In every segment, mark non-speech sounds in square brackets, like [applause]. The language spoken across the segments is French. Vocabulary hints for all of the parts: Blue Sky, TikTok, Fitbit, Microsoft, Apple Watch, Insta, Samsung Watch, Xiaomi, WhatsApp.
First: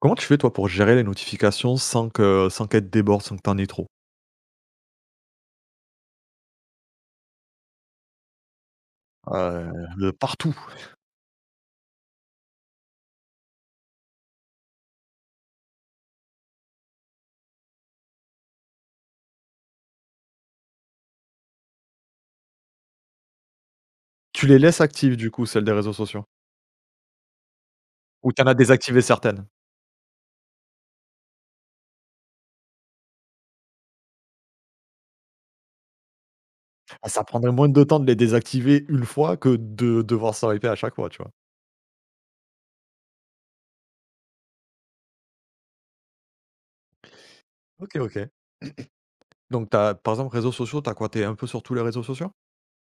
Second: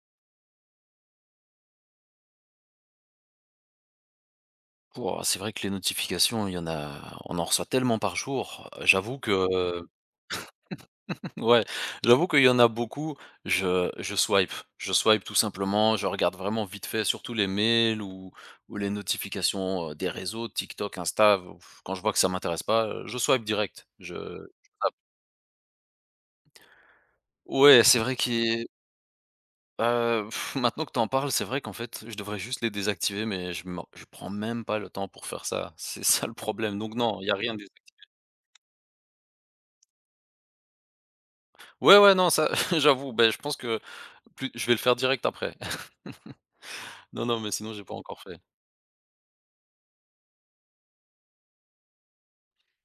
Comment tu fais toi pour gérer les notifications sans qu'elles te débordent, sans que tu aies trop? Ouah, c'est vrai que les notifications, il y en a on en reçoit tellement par jour. J'avoue Heu, que, de partout. [laughs] ouais, j'avoue qu'il y en a beaucoup, je swipe. Je swipe tout simplement, je regarde vraiment vite fait, surtout les mails ou les notifications, des réseaux, TikTok, Insta, Ouf, quand je vois que ça m'intéresse pas, je swipe direct. Je Tu les laisses actives du coup, celles des réseaux sociaux? Ouais, c'est vrai Ou t'en as qui désactivé certaines? heu, maintenant que t'en parles, c'est vrai qu'en fait, je devrais juste les désactiver mais je prends même pas le temps pour faire ça. C'est ça le problème, donc Ah, non, ça il y a prendrait rien. moins de temps de les désactiver une fois que de devoir s'en répéter à chaque fois, tu vois? Ouais, ouais, non, ça, [laughs] j'avoue, ben je pense que plus je vais le faire direct après. [laughs] Non, non, mais sinon j'ai pas OK, encore OK. fait. Donc t'as par exemple réseaux sociaux, t'as quoi? T'es un peu sur tous les réseaux sociaux?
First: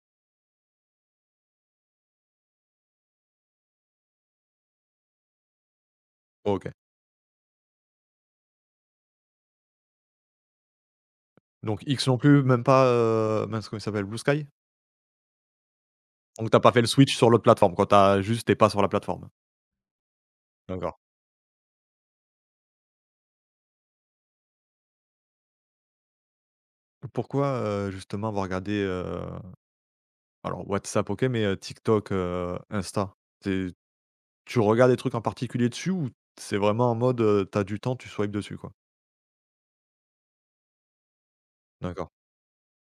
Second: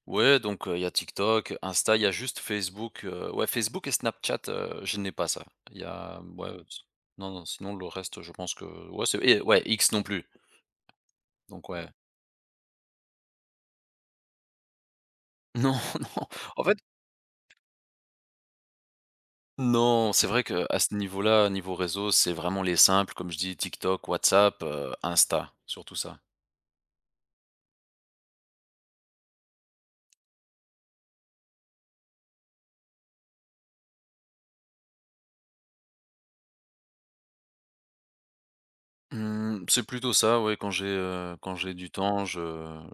Ouais, donc, il y a TikTok, Insta, il y a juste Facebook, ouais, Facebook et Snapchat, je n'ai pas ça. Il y a ouais, OK. s non, non, sinon le reste, je pense que ouais, c'est et ouais, X non plus, donc Donc ouais. X non plus, même pas, mince comment il s'appelle? Blue Sky? Non, [laughs] non, Donc t'as en pas fait, fait le switch sur l'autre plateforme quand t'es pas sur la plateforme? non, c'est vrai que à ce D'accord. niveau-là, niveau réseau, c'est vraiment les simples, comme je dis, TikTok, WhatsApp, Insta, surtout ça. Pourquoi, justement avoir regardé. Alors WhatsApp, OK, mais TikTok, Insta, c'est tu regardes des trucs en particulier dessus ou c'est vraiment en mode, tu du temps, tu swipes dessus, quoi? Mmh, c'est plutôt ça, ouais, quand j'ai du D'accord. temps, je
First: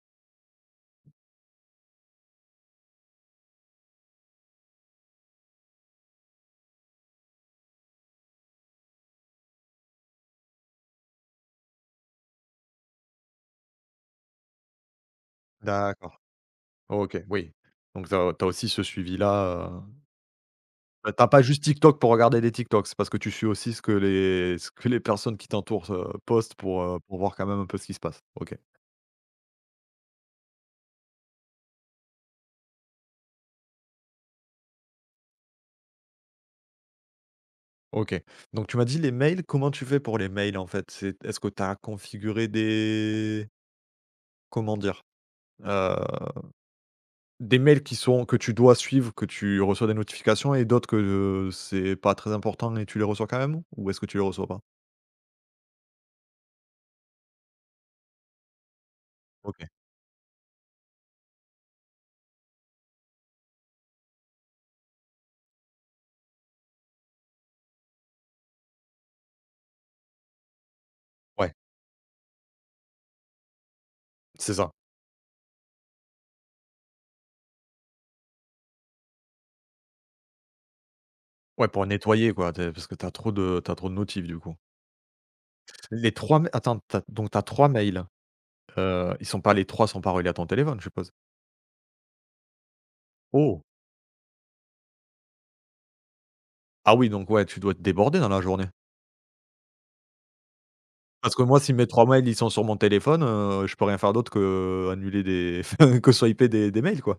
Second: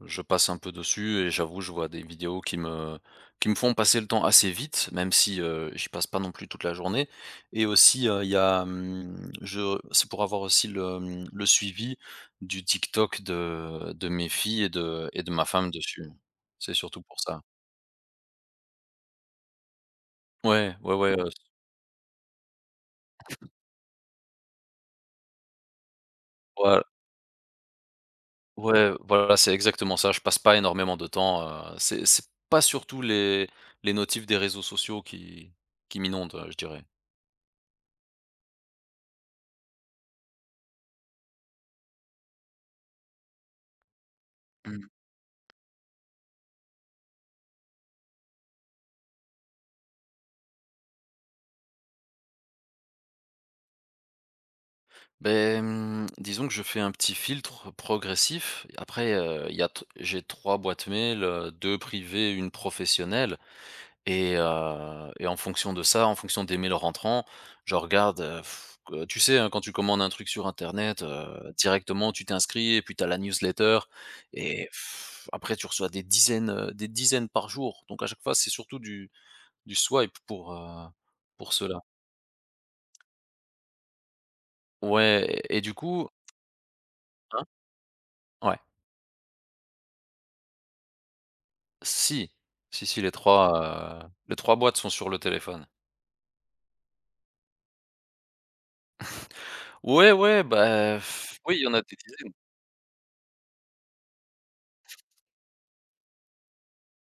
je passe un peu dessus et j'avoue, je vois des vidéos qui me font passer le temps assez vite, même si, j'y passe pas non plus toute la journée et aussi, il y a, je c'est pour avoir aussi le suivi du TikTok de mes filles et de ma femme dessus. D'accord. C'est surtout pour OK, ça. oui. Donc t'as as aussi ce suivi-là, Ouais, ouais, bah, ouais, pas juste TikTok pour regarder des TikToks, c'est parce que tu suis aussi ce que les personnes qui t'entourent, postent ouais. Pour voir quand même un peu ce qui se passe. OK, Ouais, voilà, c'est exactement ça. Je passe pas énormément de temps, c'est pas surtout les notifs des réseaux sociaux qui m'inondent, je dirais. OK. Donc tu m'as dit les mails, comment tu fais pour les mails, en fait? C'est Est-ce que tu as configuré des, comment Mmh. dire? Des mails qui sont que tu dois suivre, que tu reçois des notifications et d'autres que, c'est pas très important et tu les reçois quand même? Ou est-ce que tu les reçois pas? Beh, disons que je fais un petit filtre progressif. Après, il y OK, a t j'ai 3 boîtes mail, 2 privées, une professionnelle. Et en fonction de ça, en fonction des mails rentrants, je regarde, que tu sais, hein, quand tu commandes un truc sur internet, ouais, directement tu t'inscris et puis tu as la newsletter c'est et ça. pff, après tu reçois des dizaines par jour. Donc à chaque fois, c'est surtout du swipe pour Ouais, cela. pour nettoyer quoi, tu parce que t'as trop de notifs du coup. Ouais et du coup, Les 3 mai attends, tu donc t'as hein? 3 mails, Ouais. Ils sont pas les 3 sont pas reliés à ton téléphone, je suppose? Si, si, si, Oh! Les 3 boîtes sont sur le téléphone. Ah oui, donc ouais, tu dois être débordé dans la journée. Ouais, ouais, bah, Parce pff, que oui, moi, il y si en a mes des 3 mails, dizaines. ils sont sur mon téléphone, je peux rien faire d'autre que annuler des [laughs] que swiper des mails quoi.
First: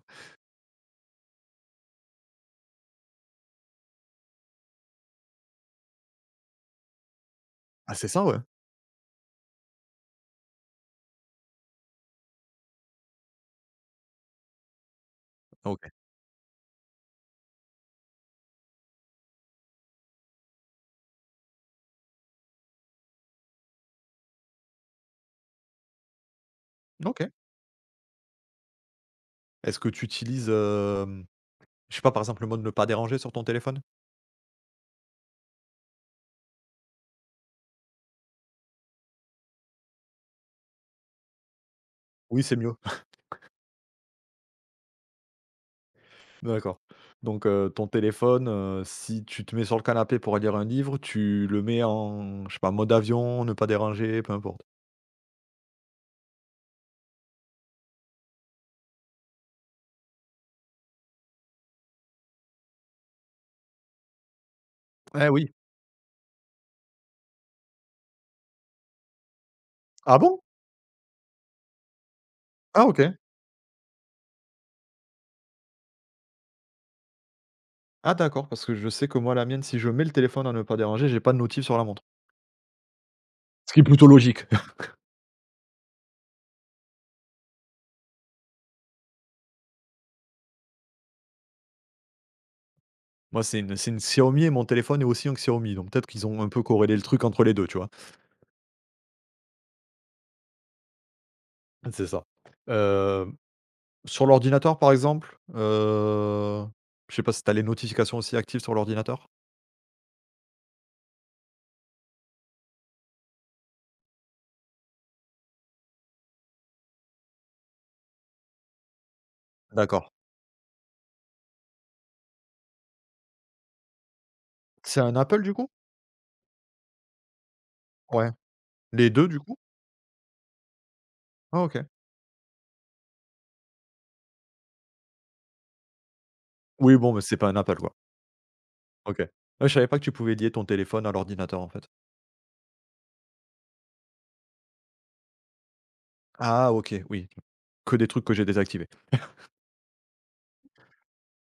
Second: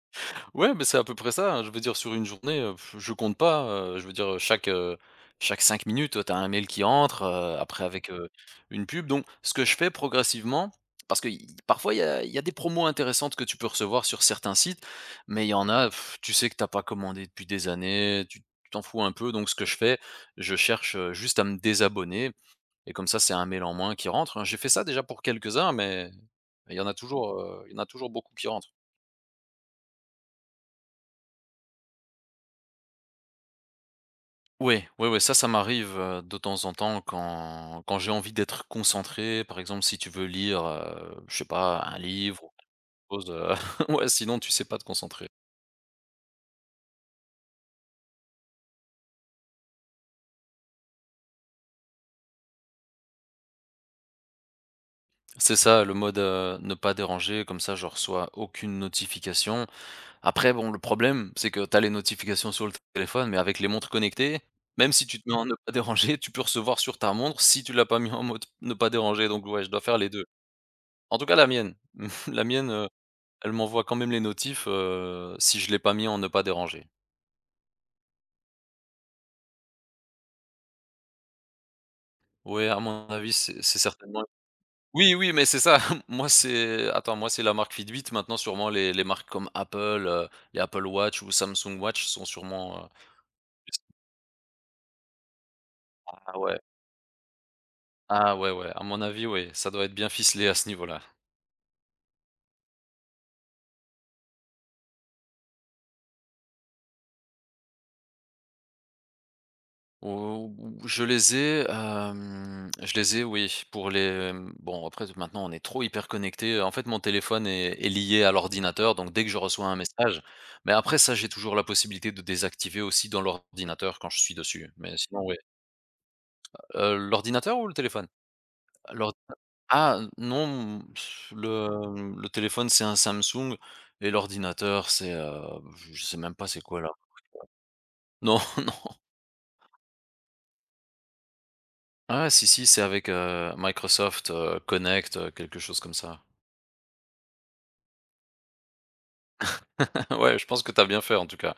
Ouais, mais c'est à peu près ça, hein. Je veux dire sur une journée, pff, je compte pas, je veux dire, chaque 5 minutes, tu as un mail qui entre, après Ah c'est avec, ça ouais? une pub, donc ce que je fais progressivement parce que y parfois il y a des promos intéressantes que tu peux recevoir sur certains sites, mais il y en a, OK. pff, tu sais que t'as pas commandé depuis des années, tu t'en fous un peu, donc ce que je fais, je cherche, juste à me désabonner et comme ça c'est un mail en moins qui rentre, hein. J'ai fait ça déjà pour quelques-uns mais il y en a OK. toujours, il y en a toujours beaucoup qui rentrent. Est-ce que tu utilises, je sais pas, par exemple, le mode «ne pas déranger» sur ton téléphone? Ouais, ouais, ouais, ça m'arrive, de temps en temps quand j'ai envie d'être concentré. Par exemple, si tu veux lire, je sais pas, un livre Oui, ou c'est mieux. quelque chose, [laughs] ouais, sinon tu sais pas te concentrer. [laughs] D'accord. Donc ton téléphone, si tu te mets sur le canapé pour lire un livre, tu le mets en, je sais pas, mode avion, ne pas déranger, peu importe? C'est ça le mode, ne pas déranger, comme ça je reçois aucune notification. Après bon, le problème, c'est que tu as les notifications sur le téléphone, mais avec les montres connectées, même si tu te Eh mets en oui. ne pas déranger, tu peux recevoir sur ta montre si tu l'as pas mis en mode ne pas déranger, donc ouais, je dois faire les Ah 2. bon? En tout cas la mienne. [laughs] La mienne, Ah OK. elle m'envoie quand même les notifs, si je l'ai pas mis en ne pas déranger. Ah d'accord, parce que je sais que moi, la mienne, si je mets le téléphone en ne pas déranger, j'ai pas de notif sur la montre. Ouais, à mon avis, c'est Ce c'est qui est plutôt certainement logique. [laughs] oui, oui, mais c'est ça. [laughs] Moi, c'est attends, moi, c'est la marque Fitbit. Maintenant, sûrement les marques comme Apple, les Apple Watch ou Samsung Watch sont sûrement, Moi, c'est une Xiaomi et mon téléphone est aussi un Xiaomi, donc peut-être qu'ils ah ont un ouais, peu corrélé le truc entre les deux, tu vois? ah ouais, ouais, à mon avis, ouais, ça doit être bien ficelé à ce niveau-là. [laughs] C'est ça. Hem, sur l'ordinateur, par exemple, je sais pas si tu as les notifications aussi actives sur l'ordinateur? Ou je les ai, oui, pour les, mmh, bon, après maintenant, on est trop hyper connecté. En fait, mon téléphone est lié à l'ordinateur, donc dès que je reçois un D'accord. message, mais après ça, j'ai toujours la possibilité de désactiver aussi dans l'ordinateur quand je suis dessus, mais C'est un sinon, oui. Apple, du coup? L'ordinateur ou le téléphone? Ouais. Les 2, L'ordina du coup? ah non, Ah OK. le téléphone, c'est un Samsung et l'ordinateur, c'est, je sais même pas c'est quoi là. Oui, bon, mais c'est pas un Apple, quoi. Non. [laughs] OK. Ah, je savais pas que tu pouvais lier ton téléphone à l'ordinateur, en fait. Ah si, si, c'est avec, Microsoft, Connect, quelque chose comme ça. Ah OK, oui, que des trucs que j'ai désactivés. [laughs] Ouais, je pense que t'as bien fait en tout cas.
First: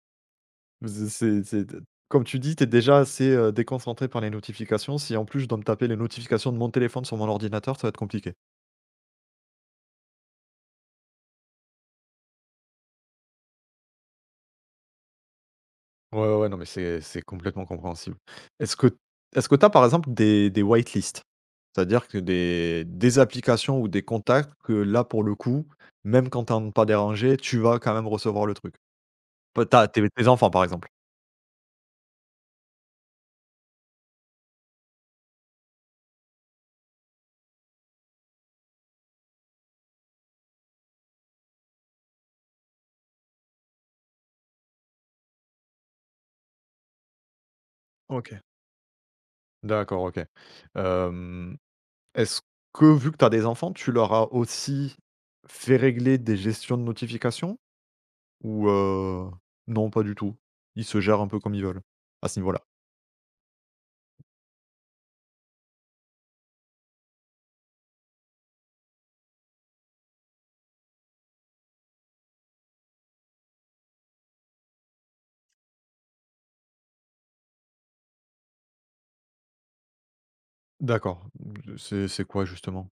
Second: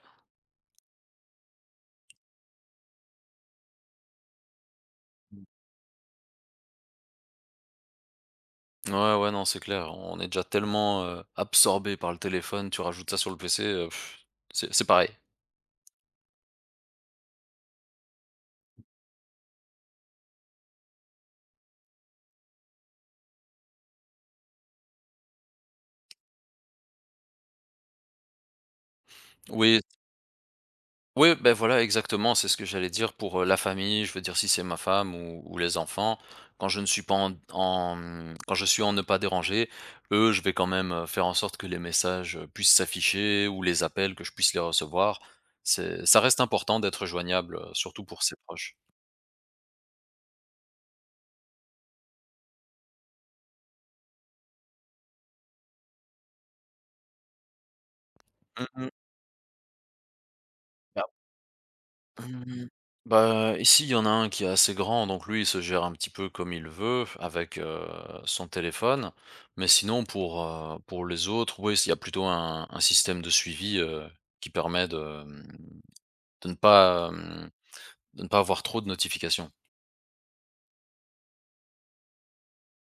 C'est comme tu dis, tu es déjà assez, déconcentré par les notifications. Si, en plus, je dois me taper les notifications de mon téléphone sur mon ordinateur, ça va être compliqué. Ouais, ouais, non, c'est clair, on est déjà tellement, absorbés par le téléphone, tu rajoutes ça sur le PC, c'est pareil. Ouais, ouais, ouais, non, mais c'est complètement compréhensible. Est-ce que est-ce que tu as par exemple des whitelists? C'est-à-dire que des applications ou des contacts que là, pour le coup, même quand t'en entends pas déranger, tu vas quand même recevoir le truc? Pe Oui. tu tes tes enfants, par exemple? Oui, ben voilà, exactement, c'est ce que j'allais dire pour, la famille, je veux dire si c'est ma femme ou les enfants. Quand je ne suis pas quand je suis en ne pas déranger, eux, je vais quand même, faire en sorte que les messages, puissent s'afficher ou les appels que je puisse les recevoir. C'est Ça reste important d'être joignable, surtout pour ses OK. proches. D'accord, OK. Hem, est-ce que vu que tu as des enfants, tu leur as aussi fait régler des gestions de notifications? Mmh Ou mh. Non, pas du tout. Ils se gèrent un peu comme ils veulent, à ce niveau-là. Mmh. Bah, ici, il y en a un qui est assez grand, donc lui, il se gère un petit peu comme il veut avec, son téléphone. Mais sinon pour les autres, oui, il y a plutôt un système de suivi, qui permet de, mmh, de ne pas, hem, de ne pas avoir trop de notifications. D'accord, mmh, c'est quoi justement?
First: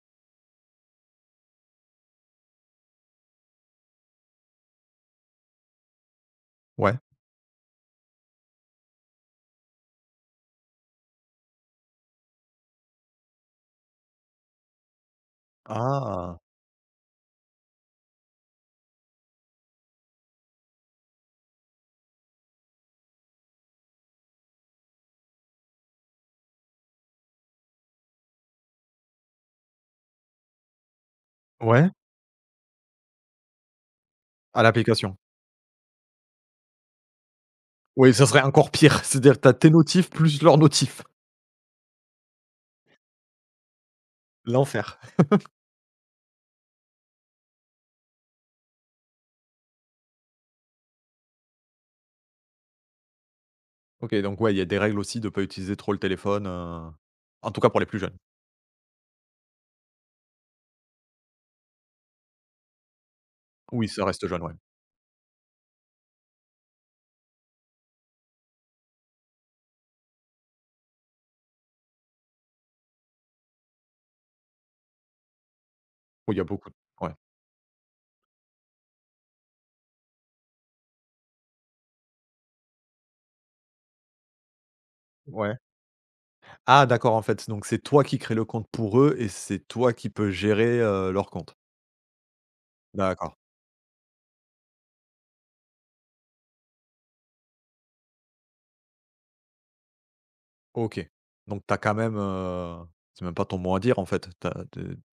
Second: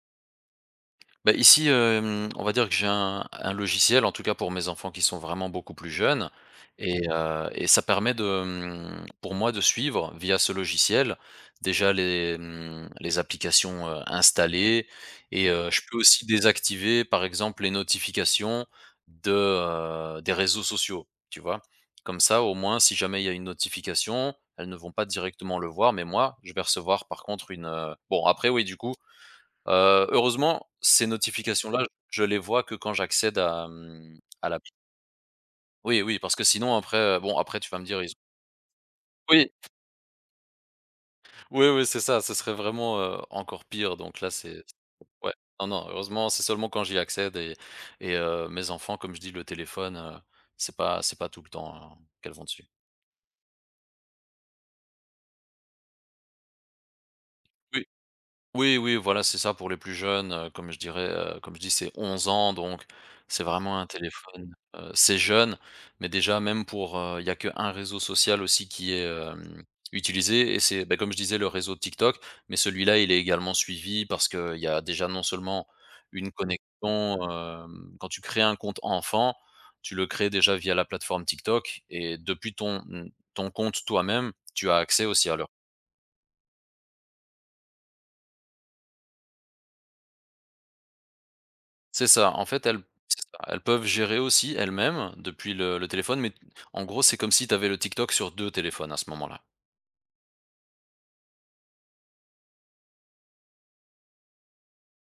Bah, ici, hem, on va dire que j'ai un logiciel, en tout cas pour mes enfants qui sont vraiment beaucoup plus jeunes Ouais. et ça permet de, pour moi de suivre via ce logiciel déjà les applications, installées et je peux aussi Ah! désactiver par exemple les notifications de, des réseaux sociaux, tu vois? Comme ça au moins si jamais il y a une notification, elles ne vont pas directement le voir mais moi je vais recevoir par contre une, bon après oui du coup. Heureusement, ces notifications-là, Ouais? je les vois que quand j'accède à À l'appli. l'application. Oui, oui, parce que sinon après, bon, après tu vas me dire Oui, ils ça serait encore pire, [laughs] c'est-à-dire oui, t'as tes notifs plus leurs notifs. oui, oui, c'est ça, ce serait vraiment, encore pire, donc là c'est L'enfer. ouais, non, non, heureusement, c'est seulement quand j'y accède et mes enfants, comme je dis, le téléphone, c'est pas tout le temps, hein, qu'elles vont dessus. OK, donc ouais, il y a des règles aussi de pas utiliser trop le téléphone, en tout cas pour Oui. les plus jeunes. Oui, oui, voilà, c'est ça pour les plus jeunes, comme je dirais, comme je dis, c'est 11 ans, donc c'est vraiment un Oui, ça reste jeune, téléphone, ouais. C'est jeune, mais déjà même pour, il y a qu'un réseau social aussi qui est, hem, utilisé et c'est, bah, comme je disais, le réseau TikTok, mais celui-là, il est également suivi parce qu'il y a déjà non seulement une Oui, il y a connexion, beaucoup de, ouais. hem, quand tu crées un compte enfant, tu le crées déjà via la plateforme TikTok et depuis ton compte toi-même, tu as accès aussi à leur. Ouais. Ah d'accord, en fait, donc c'est toi qui crée le compte pour eux et c'est toi qui peux gérer, leur compte? C'est ça, en fait, elles c'est D'accord, ça, elles peuvent gérer aussi elles-mêmes depuis le téléphone, mais en gros, c'est comme si tu avais le TikTok sur 2 téléphones à ce moment-là. OK. Donc t'as quand même, c'est même pas ton mot à dire, en fait. Tu as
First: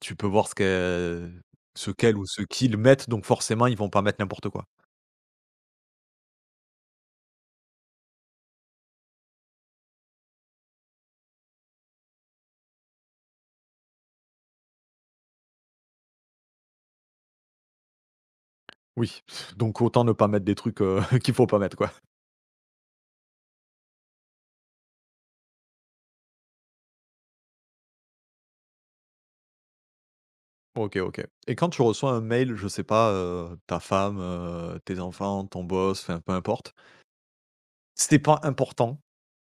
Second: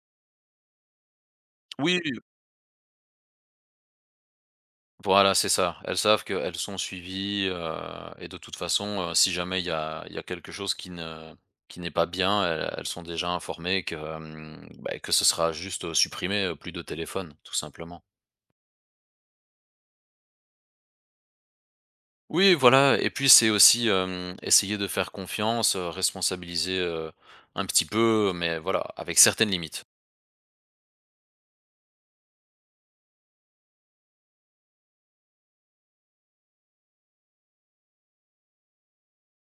tu peux voir ce qu'elles ce Oui. qu'elles ou ce qu'ils mettent, donc forcément, ils vont pas mettre n'importe quoi. Voilà, c'est ça. Elles savent qu'elles sont suivies, et de toute façon, si jamais il y a quelque chose qui n'est pas bien, elles sont déjà informées que, hem, bah, que ce sera juste, supprimé, plus de téléphone, tout simplement. Oui, donc autant ne pas mettre des trucs, [laughs] qu'il faut pas mettre, quoi. Oui, voilà et puis c'est aussi, hem, essayer de faire confiance, responsabiliser, un petit peu, mais voilà, avec certaines limites. OK, OK. Et quand tu reçois un mail, je sais pas, ta femme, tes enfants, ton boss, enfin peu importe, c'était pas important,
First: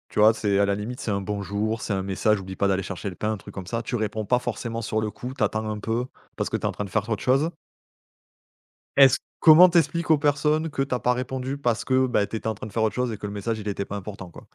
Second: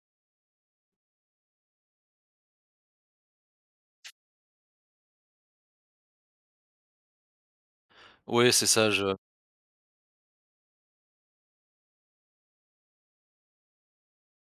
tu vois? C'est, à la limite, c'est un bonjour, c'est un message: «Oublie pas d'aller chercher le pain», un truc comme ça. Tu réponds pas forcément sur le coup, t'attends un peu parce que t'es en train de faire autre chose. Oui, c'est ça, je Est-ce Comment t'expliques aux personnes que t'as pas répondu parce que, bah, tu en train de faire autre chose et que le message il était pas important, quoi?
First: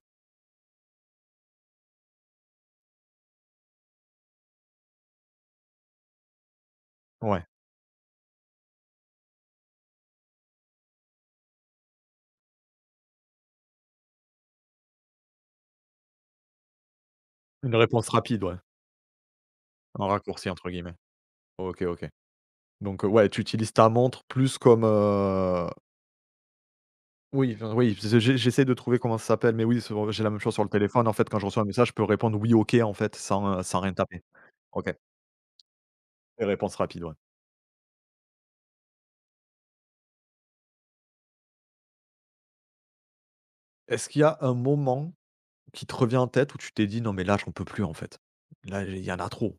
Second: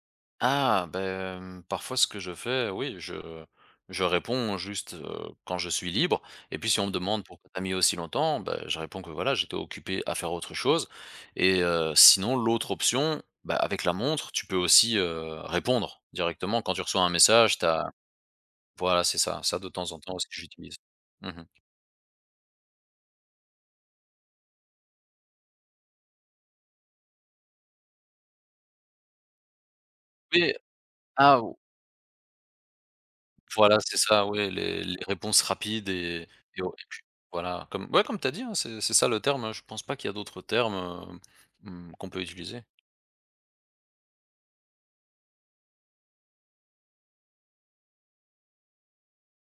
ah, ben, parfois ce que je fais, oui, je réponds juste, quand je suis libre et puis si on me demande: Ouais, «Pourquoi t'as mis aussi longtemps?» ben je réponds que, voilà, j'étais occupé à faire autre chose et sinon l'autre option, ben avec la montre, tu peux aussi, répondre directement quand tu reçois un message, une T'as réponse rapide, ouais, voilà, c'est ça de temps en un temps aussi raccourci entre j'utilise. guillemets. Mmh. OK, OK. Donc, ouais, tu utilises ta montre plus comme, oui, enfin, oui, j'essaie de trouver comment ça s'appelle, mais oui, sur j'ai la même Oui, chose sur le téléphone, en fait, ah, quand je ou reçois un message, je peux répondre: «Oui, OK», en fait, sans, heu, voilà, sans rien c'est taper. ça, oui, les OK, les réponses rapides et les réponses rapides, ouais. voilà, comme ouais, comme tu as dit, hein, c'est ça le terme, hein, je pense pas qu'il y a d'autres termes, mmh, qu'on peut utiliser. Est-ce qu'il y a un moment qui te revient en tête où tu t'es dit: «Non, mais là, j'en peux plus, en fait. Là, il y en a trop».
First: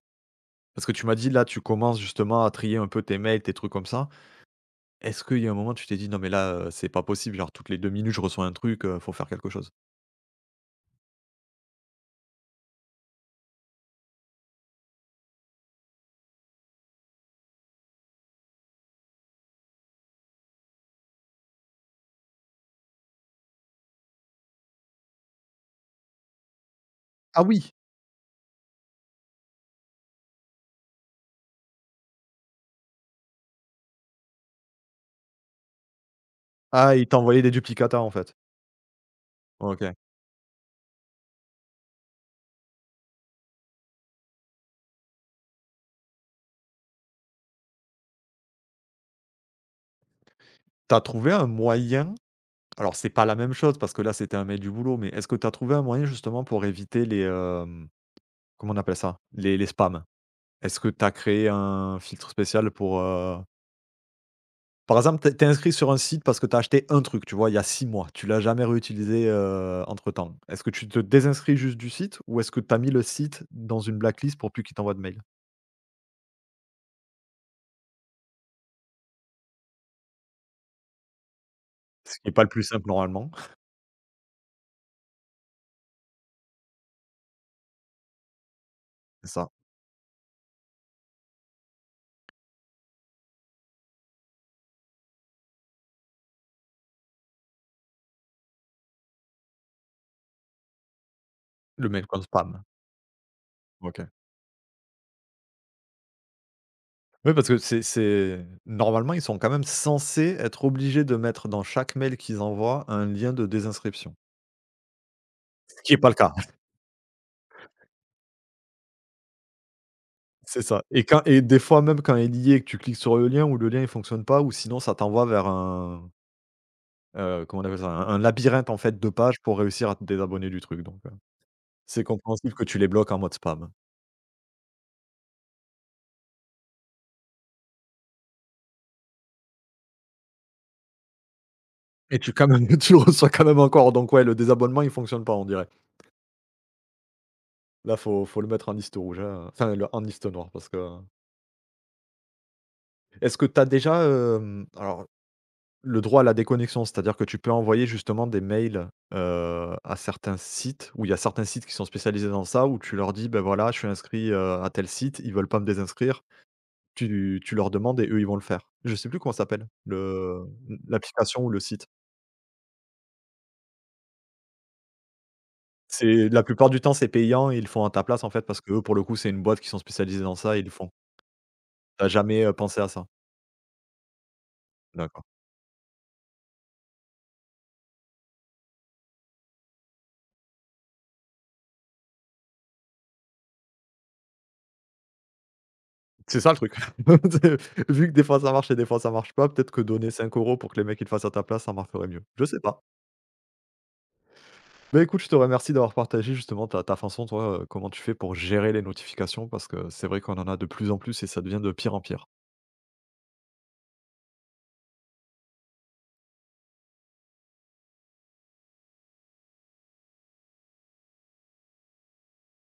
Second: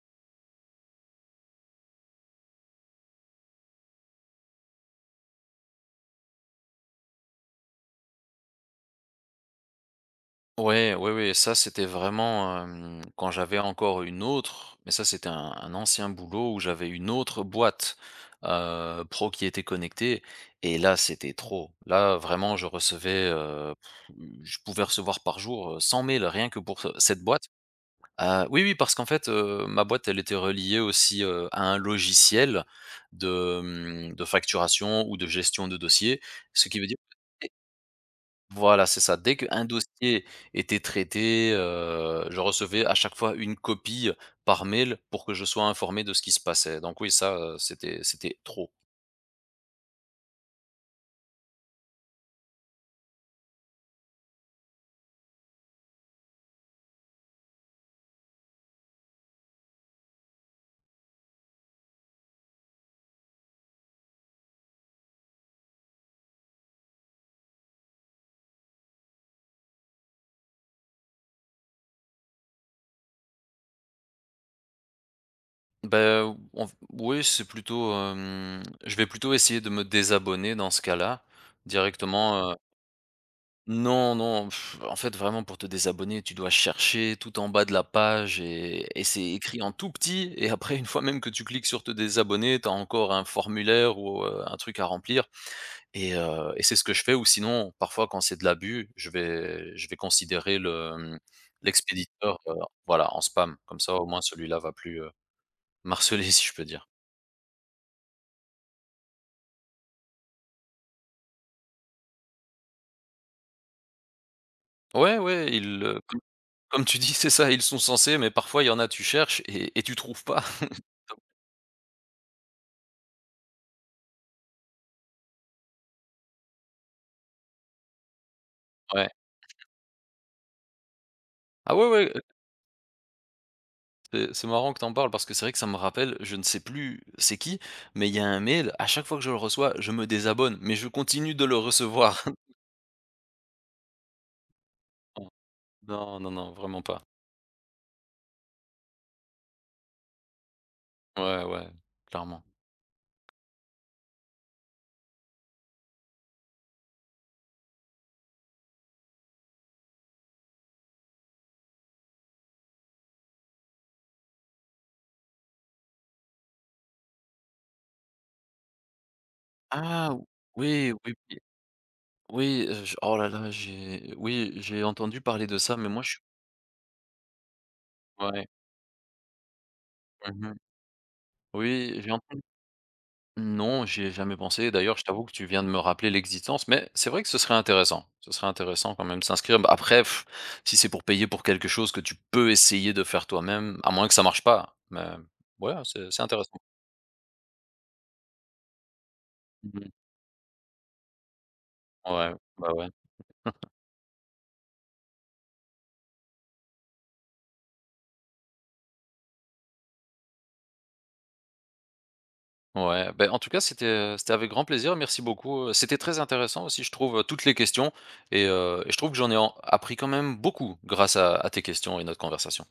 Parce que tu m'as dit, là, tu commences justement à trier un peu tes mails, tes trucs comme ça. Est-ce qu'il y a un moment où tu t'es dit: «Non, mais là, c'est pas possible, genre toutes les 2 minutes, je reçois un truc, faut faire quelque chose»? Ouais, ouais, ouais, ça c'était vraiment, hem, quand j'avais encore une autre mais ça c'était un ancien boulot où j'avais une autre boîte, pro qui était connectée et là c'était trop. Là vraiment je recevais, je pouvais recevoir par jour, 100 mails rien que pour ce cette Ah boîte. oui! Oui, oui, parce qu'en fait, ma boîte, elle était reliée aussi, à un logiciel de facturation ou de gestion de dossier. Ce qui veut Ah, dire il t'a envoyé des duplicata, en fait. voilà, c'est ça. Dès qu'un OK. dossier était traité, je recevais à chaque fois une copie par mail pour que je sois informé de ce qui se passait. Donc oui, ça, c'était trop. T'as trouvé un moyen Alors c'est pas la même chose parce que là, c'était un mail du boulot, mais est-ce que tu as trouvé un moyen justement pour éviter les, comment on appelle ça? Les spams? Est-ce que tu as créé un filtre spécial pour, par exemple, tu inscrit sur un site parce que tu as acheté un truc, tu vois, il y a 6 mois, tu l'as jamais réutilisé, entre-temps. Est-ce que tu te désinscris juste du site ou est-ce que tu as mis le site dans une blacklist pour plus qu'il t'envoie de mail? Ben, on oui, c'est plutôt, hem, je vais plutôt essayer de me désabonner dans ce cas-là. Mmh. Ce qui est pas le Directement, plus simple normalement. [laughs] non, non, pff, en fait, vraiment, pour te désabonner, tu dois chercher tout en bas de la page et c'est C'est ça, écrit en tout petit. Et après, une fois même que tu cliques sur te désabonner, tu as encore un formulaire ou un truc à remplir. Et c'est ce que je fais. Ou sinon, parfois, quand c'est de l'abus, je vais considérer le mail comme l'expéditeur, spam. voilà, en spam. Comme ça, au OK. moins, celui-là va plus marceler, [laughs] si je peux dire. Oui, parce que c'est normalement, ils sont quand même censés être obligés de mettre dans chaque mail qu'ils envoient un lien de désinscription. Ouais, ouais, Ce qui est pas le comme cas. [laughs] comme tu dis, c'est ça, ils sont censés, mais parfois, il y en a, tu cherches et tu trouves pas. C'est ça et quand [laughs] et des fois même quand il y est, que tu cliques sur le lien ou le lien il fonctionne pas ou sinon ça t'envoie vers un, comment on appelle ça? Un labyrinthe en fait Ouais. de pages pour réussir à te désabonner du truc donc Ah ouais, c'est ouais, compréhensible que tu les bloques en mode spam c'est marrant que t'en parles parce que c'est vrai que ça me rappelle, je ne sais plus c'est qui, mais il y a un mail, à chaque fois que je le reçois, je me désabonne, mais je continue de le et recevoir. tu quand même [laughs] tu le reçois quand même encore donc ouais, le désabonnement il fonctionne [laughs] pas on dirait. Non, non, non, non, vraiment pas. Là, faut le mettre en liste rouge, hein, enfin le en liste noire parce que, Ouais, ouais, clairement. est-ce que tu as déjà, alors le droit à la déconnexion, c'est-à-dire que tu peux envoyer justement des mails, à certains sites où il y a certains sites qui sont spécialisés dans ça, où tu leur dis: ben voilà, je suis inscrit, à tel site, ils veulent pas me désinscrire». Tu leur demandes et eux, ils vont le faire. Je sais plus comment ça s'appelle, Ah! le Oui, oui, oui, l'application ou le site. oui, je oh là là, j'ai oui, j'ai entendu parler de ça, mais moi je suis C'est la plupart du temps, c'est payant et ils le font à ta place, en fait, ouais. parce que eux pour le coup, c'est une boîte qui sont spécialisés dans Mmh. ça, ils le font. Oui, T'as j'ai entendu. jamais, pensé à ça? Non, j'y ai jamais pensé. D'ailleurs, je t'avoue D'accord. que tu viens de me rappeler l'existence, mais c'est vrai que ce serait intéressant. Ce serait intéressant quand même de s'inscrire. Bah, après, pff, si c'est pour payer pour quelque chose que tu peux essayer de faire toi-même, à moins que ça marche pas. Mais ouais, c'est C'est ça intéressant. le truc. [laughs] C'est- Vu que des fois ça marche et des fois ça marche pas, peut-être que Mhm. donner 5 euros pour que les mecs ils le fassent à ta place, ça marcherait mieux. Ouais, Je sais bah pas. ouais. [laughs] Bah, écoute, je te remercie d'avoir partagé justement ta façon, toi, comment tu fais pour gérer les notifications parce que c'est vrai qu'on en a de plus en plus et ça devient de pire en pire. Ouais, ben, en tout cas, c'était avec grand plaisir. Merci beaucoup. C'était très intéressant aussi, je trouve, toutes les questions. Et je trouve que j'en ai appris quand même beaucoup grâce à tes questions et notre conversation.